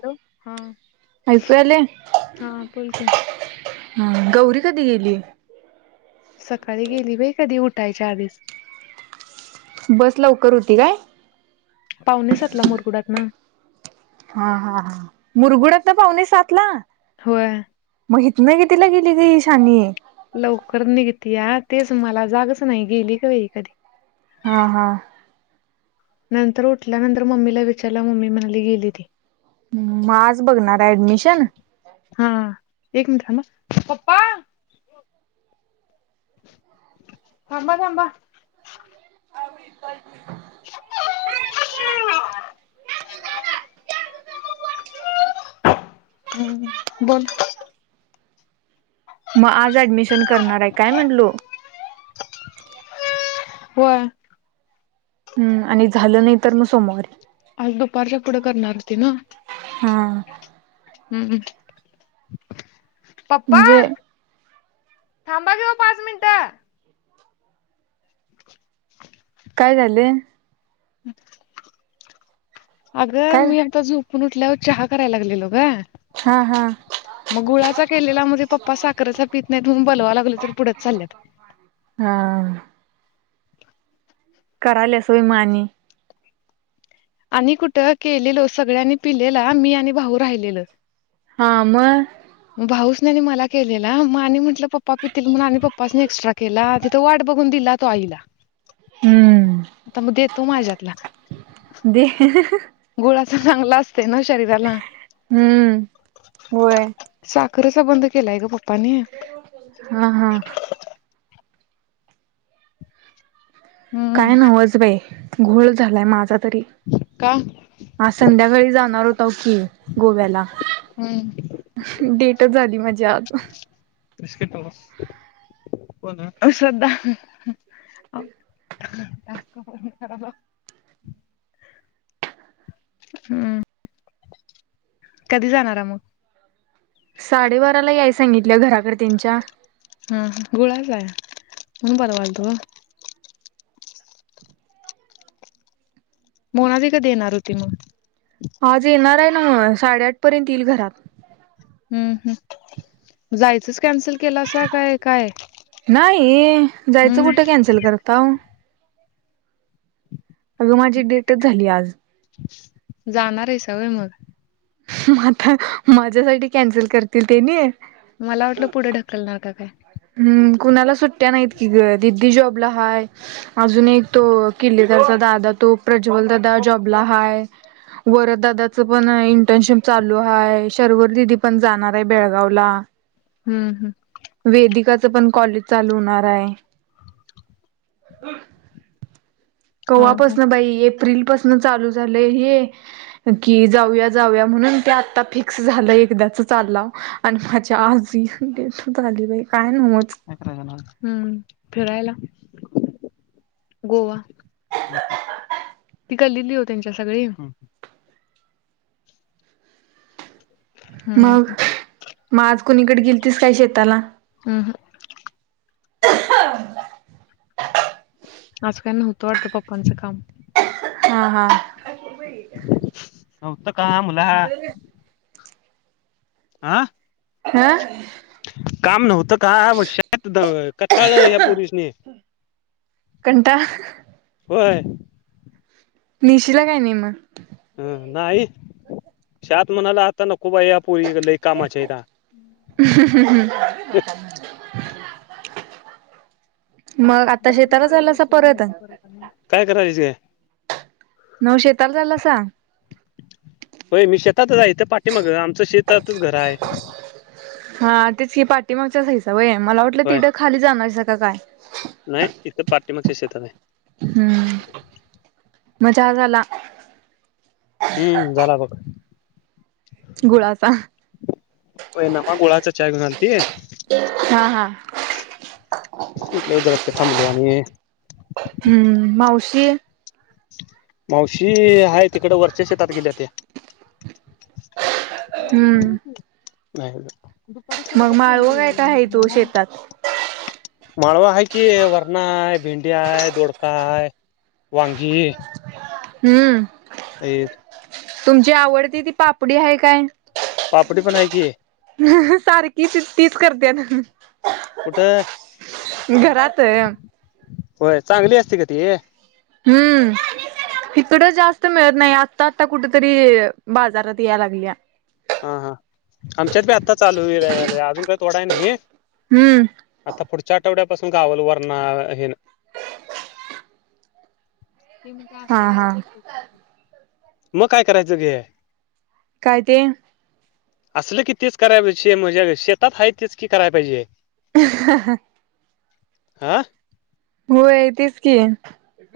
Hello हां. ऐकू आलय हां गौरी कधी गेली? सकाळी गेली बाई कधी उठायच्या आधीच. बस लवकर होती काय? पावणेसातला मुरगुडातन. हा हा हा मुरगुड्यातन पावणे सातला? होय. म हितंन कितीला गेली ग ही शानी? लवकर निघतीया तेच मला जागच नाही गेली का ही कधी? हां हां. नंतर उठल्यानंतर मम्मीला विचारलं मम्मी म्हणाली गेली ती. हम्म म आज बघणार ऍडमिशन? हां एक मिनट थांब हा पप्पा थांबा थांबा. [unintelligible] [unintelligible] [unintelligible] हम्म बोल. म आज ऍडमिशन करणार आहे काय म्हणलो? होय. हम्म आणि झालं नाही तर म सोमवारी. आज दुपारच्या पुढं करणार होती ना. हां. हम्म पप्पा. म्हणजे थांबा ग पाच मिनिटं. काय झालं? अगं काय मी आता झुप उठल्यावर चहा करायला लागलेलो ग. हा हा. मग गुळाचा केलेला, म्हणजे पप्पा साखरेचा पीत नाहीत, म्हनुन बोलवाला गेलो तर पुढच चालल्यात. हा. कराल्यास व्हय म आणि आणि कुठं केलेलो सगळ्यांनी पिलेला मी आणि भाऊ राहिलेलो. हा म भाऊस नि आणि मला केलेला, म आणि म्हटलं पप्पा पितील म्हणून, आणि पप्पासनी एक्स्ट्रा केला, तिथं वाट बघून दिलात. तो आईला, हम्म. आता म देतो माझ्यातला. दे गुळाचा चांगला असतय ना शरीराला हम्म होय. साख कधीचा बंंद केलाय ग पप्पानी हा हा. हम्म काय नव्हच बाई, घोळ झालाय माझा तरी. का? आज संध्याकाळी जाणार होताव की गोव्याला हमम. डेटच झाली माझी आज श्रद्धा हम्म. कधी जाणारय मग? साडेबाराला याय सांगितलय घराकडे त्यांच्या. हा गुळाचाय म्हणुन बोलवालतो. मोणाली कधी ऐणार होती मग? आज येणार आय नव्ह, साडेआठ पर्यंत येईल घरात हमम हम जायचंच कॅन्सल केलासा काय काय नाही, जायचं हम्म कुठं कॅन्सल करताव अगं माझी डेटच झाली आज जाणार आहेसा व्हय मग म आता, माझ्यासाठी कॅन्सल करतील ते नी मला वाटलं पुढे ढकलणार का काय? हमम कुणाला सुट्ट्या नाहीत की ग, दिदी जॉबला हाय अजून एक तो, किल्लेदारचा दादा तो, प्रज्वल दादा जॉबला हाय वरदादाच पण इंटर्नशिप चालू आहे, शर्वरी दिदी पण जाणार आहे बेळगावला हमम हम. वेदिकाचं पण कॉलेज चालू होणाराय. हा हा कव्हापासन बाई, एप्रिल पासन चालू झालंय हे कि जाऊया जाऊया म्हणून, ते आत्ता फिक्स झालं एकदाच चालाव. आणि माझ्या आज डेटच आली बाई, काय नव्हच. काय करायला हमम फिरायला गोवा ती गल्लीली ओ त्यांच्या सगळी मग म आज कोणीकड गेलतीस काय शेताला? हमम हम. आज काय नव्हतं वाटतं पप्पांचं काम हा हा. होत का मुला चल ये हा हा काम नव्हतं का आव शतात द कटाळल ह्या पोरीसनी. कंटाळा होय. नेशिला काय नी म. हं नाही शात म्हणाला आता नको बाई यां पोरी लई कामाच्या आहेता. [unintelligible] मग आता मला वाटलं शेताकंच चालासा बलवायची परत नंतर काय करायचेय? म शेताला चालासा होय मी शेतातच हाय इथ पाठीमाग आमचं शेतातच घर हाय. हा तेच की पाठीमागचाच हाईसा व्हय मला वाटलं तिडं खाली जाणारईसा का काय नाय इथं पाठीमागच्या शेतात हाय. हूं म चहा झाला हम्म झाला बघ गुळाचा व्हय नापा गुळाचा चहा घेऊन आलती. हा हा उठल्यावर जराप थांबलो आणि हम्म मावशी मावशी हाय तिकड वरच्या शेतात गेल्या त्या हम्म नाय नाय दुपारी मग सरबत करून माळवं काय आणलेला काय ना हाय तो तुम्हाला शेतात माळवा हाय की वरणा हाय, भेंडी हाय, दोडका हाय. वांगी हूं आहेत. तुमची आवडती ती पापडी हाय काय? पापडी पण हाय की, सारखी ती तीच करत्यात. कुठ इथं घरात आणलीत होय चांगली असते का ती हूं तिकड जास्त मिळत नाय आत्ता आता कुठ तरी बाजारात याय लागल्या. हा हा आमच्यात बी आत्ता चालू होईल अ अजून काय तोडाय नाही. हूं आता पुढच्या आठवड्यापासून गावाला वरणा हे न मी म्हटलं हा असलं हा सापां गत खाते, म काय करायचं गे काय ते असलं की तेच कराय पाहिजे शे म ज्य शेतात हाय तेच की कराय पाहिजे. [unintelligible] हा होय तेच की,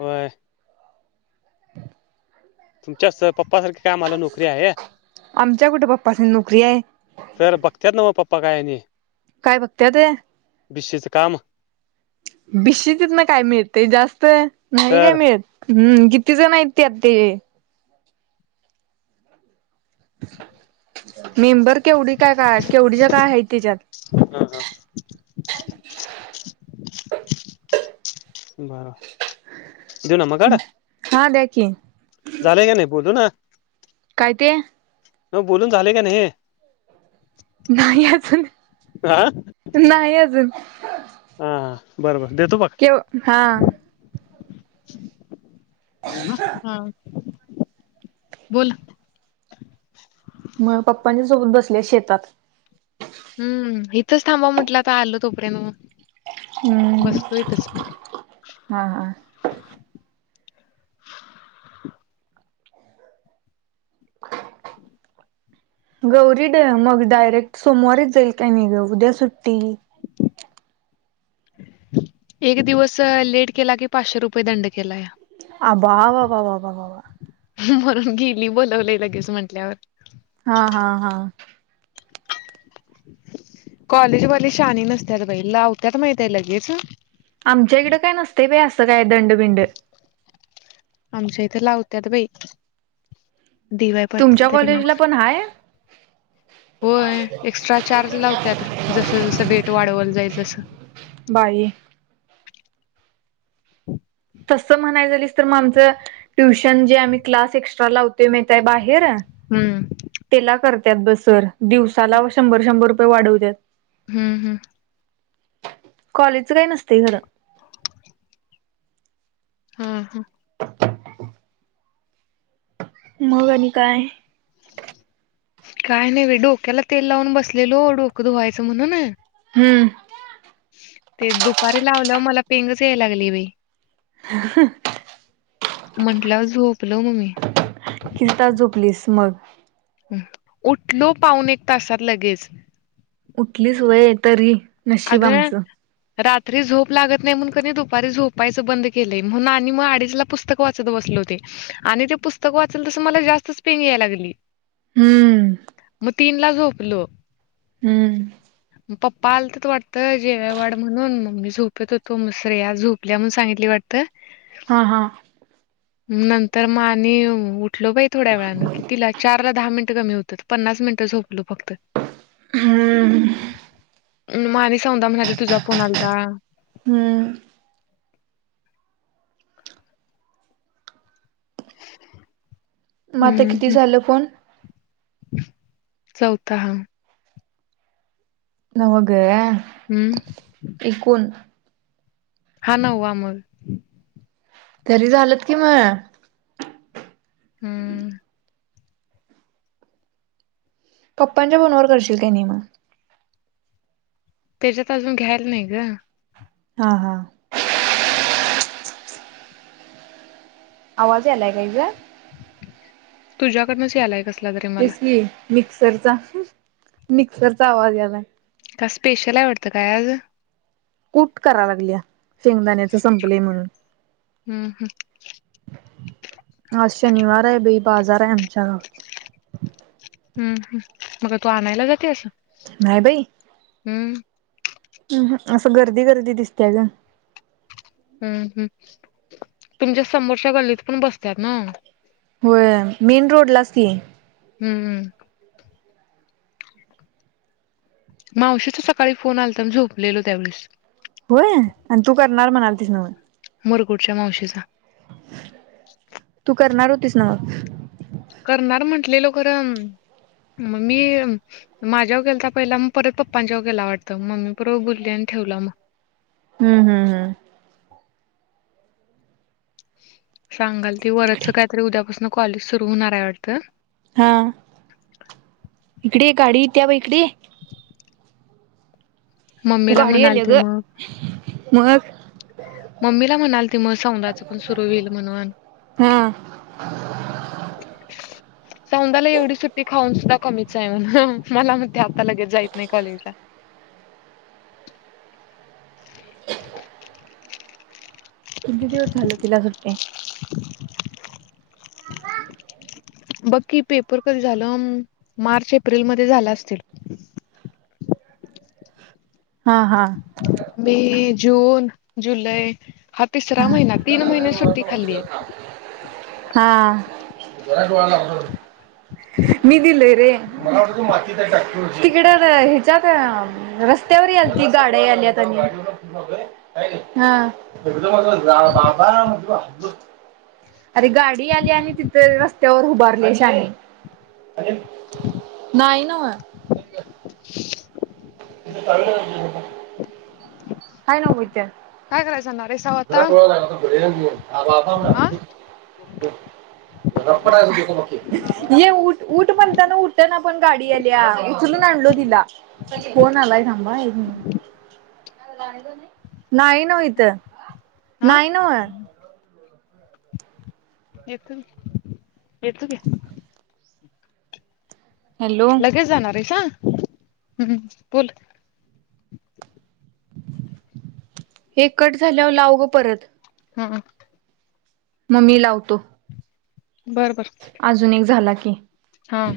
व्हय. तुमच्या पप्पा सारख काय आम्हाला नोकरी आहे. आमच्या कुठे पप्पासनी नोकरी आहे तर बघत्यात नव पप्पा काय आणि. काय बघत्यात वय. बीशीचं काम. बिशीतीतन काय मिळतय जास्त, नाही काय तर मिळत. हम्म, किती जण हाईत त्यात ही. [inaudible] मेंम्बर केवढी काय काय, केवढीच्या काय हाईत त्याच्यात? हा, हा. [inaudible] [inaudible] [unintelligible] हा द्या की [inaudible] झालंय का नाही बोलू ना. काय‌ ते? मग बोलून झाले का नाही? नाही अजून, हा नाही अजून. हा, हा बर बर देतो बघ. केव हा. [inaudible] हा. बोल. मग पप्पांच्या सोबत बसल्या शेतात. हम्म इथंच थांबा म्हटल्यात आल तोपर्यंत मग. हम्म हा, हा. गौरी डे मग डायरेक्ट सोमवारीच जाईल काय नाही ग उद्या सुट्टी. एक दिवस लेट केला कि पाचशे रुपये दंड केलाय. अ बा, बा, बा, बा, बा, बा, बा. म्हणून गेली बोलवलंय लगेच म्हंटल्यावर. हा, हा, हा. कॉलेज वाली शानी नसत्याात बाई लावत्यात माहितेय लगेच. आमच्या इकडं काय नसतं बाई असं काय दंड-बिंड. आमच्या इथे लावत्यात बाई, डी वाय तुमच्या पाटील कॉलेजला पण हाय होय एक्स्ट्रा चार्ज लावतात जस जसं डेट वाढवत जाईल तसं. बाई. तसं म्हणाय गेलीस तर मग आमचं ट्युशन जे आम्ही क्लास एक्स्ट्रा लावतोय माहिती हाय बाहेर. हम्म. तेला करत्यात बग सर दिवसाला शंभर-शंभर रुपये वाढत्यात. हम्, हम्. कॉलेजच काय नसतय खरं. हम्म, हम्. मग आणि काय? [inaudible] काय नाही बाई डोक्याला तेल लावून बसलेलो डोकं धुवायचं म्हणून. हम्म. ते दुपारी लावल्यावर मला पेंनच याय लागली बाई. ह. म्हंटल्यावर झोपलो मग मी. किती तास झोपलीस मग? उठलो पाउन एक तासात लगेच. उठलीस व्हय तरी अग. नशीब आमचं रात्री झोप लागत नाही म्हणून कनय दुपारी झोपायचं बंद केलंय म्हणून आणि मग अडीचला पुस्तक. वाचत बसले होते आणि ते पुस्तक वाचल तस मला जास्तच पेंग यायला लागली. हम्म. मग तीनला झोपलो. हम्म मग पप्पा आलत वाढतं जेवाय वाड म्हणून मग मी झोपेत होतो श्रेया झोपल्या म्हणून सांगितली वाटतं. हां हां. नंतर मग आणि उठलो बाई थोड्या वेळान, कीतीला चार चारला दहा मिनिटं कमी होते पन्नास मिनटं झोपलो फक्त. हम्म. माने सौदा म्हणाला तुझा फोन आलता. हम्म मग आता हम्म किती हम्म झालं फोन? चौथा हा. नव्ह ग. हम्म. एकुण. हा नववा मगं. तरी झालेत की मगं. हम्म. पप्पांच्या फोनवर करशील काय नाही मग? त्याज्यात अजून घ्यायला नाही गं. हां हां. आवाज यालाय काय ग? तुझ्याकडनंच यालाय कसं तेच की मिक्सरचा, मिक्सरचा आवाज यायलाय. का स्पेशल आहे वाढतं, काय आज. कूट करालागल्या शेंगदाण्याच संपलय म्हणून. हम्म हम्म आज शनिवार आहे बई, बाजार आहे आमच्या गावचा. हम्म, हम्म, मग काय तू आणायला जातेस? नाही बाई. हम्म. अह, असं गर्दी गर्दी दिसत्या गं. हम्म, हम्म, तुमच्या समोरच्या गल्लीत पण बसत्यात ना. होय, मेन रोडलाच की? हम्म मावशीचा सकाळी फोन आलता मी झोपलेलो त्यावेळेस. व्हय, आणि तू करणार म्हणालतीस नव्ह. मुरगुडच्या मावशीचा. तू करणार होतीस ना मग. करणार म्हंटलेलो खरं, मग मी माझ्यावर केलता पहिला मग परत पप्पांच्यावर केला वाटतं, मम्मी बरोबर बोलली आणि ठेवला मगं. हम्म हम्म. हम्म सांगाल ती वरद च काहीतरी उद्यापासून कॉलेज सुरू होणार आहे वाटतं. हां, इकडं ये गाडीे येत्या बघ इकडं ये. मम्मीला गाडी म्हणाल आल्या ते ग, मग मगं. मम्मीला म्हणालती मग सौदाचं पण सुरू होईल म्हणून. हा [unintelligible] [unintelligible] सौंधाला एवढी सुट्टी खाऊन सुद्धा कमीच आहे म्हण, मला म्हणत्या आता लगेच जाईत नाही कॉलेजला. किती दिवस झालं तिला सुट्टी हाय? बघ की पेपर कधी झालं. मार्च एप्रिल मध्ये झालं असतील. हां हां. मे जून जुलै ह तिसरा महिना तीन महिने सुट्टी खाल्लीये. हां मी दिलय रे तिकड ह्याच्यात रस्त्यावर याल ती गाड्या आल्यात हां [unintelligible] अरे गाडी आली आणि तिथे रस्त्यावर उभारले शहानी. नाही ना. [unintelligible] हाय ना इथ. काय करायला जाणार आहेस जरा आता डोळा लागला होता. ब्रेन युव. हा ये उठ. उठ म्हणताना उठना पण, गाडी आल्या उचलून आणलो तिला. फोन आलाय थांबा एक मिनिट. नाही ना ओ इथ हा नाही न येतो येतो की. हॅलो लगेच जाणार आहेसा? हम्म बोल. हे कट झाल्यावर लाव ग परत. हम्म मग मी लावतो. बर बर अजून एक झाला की. हां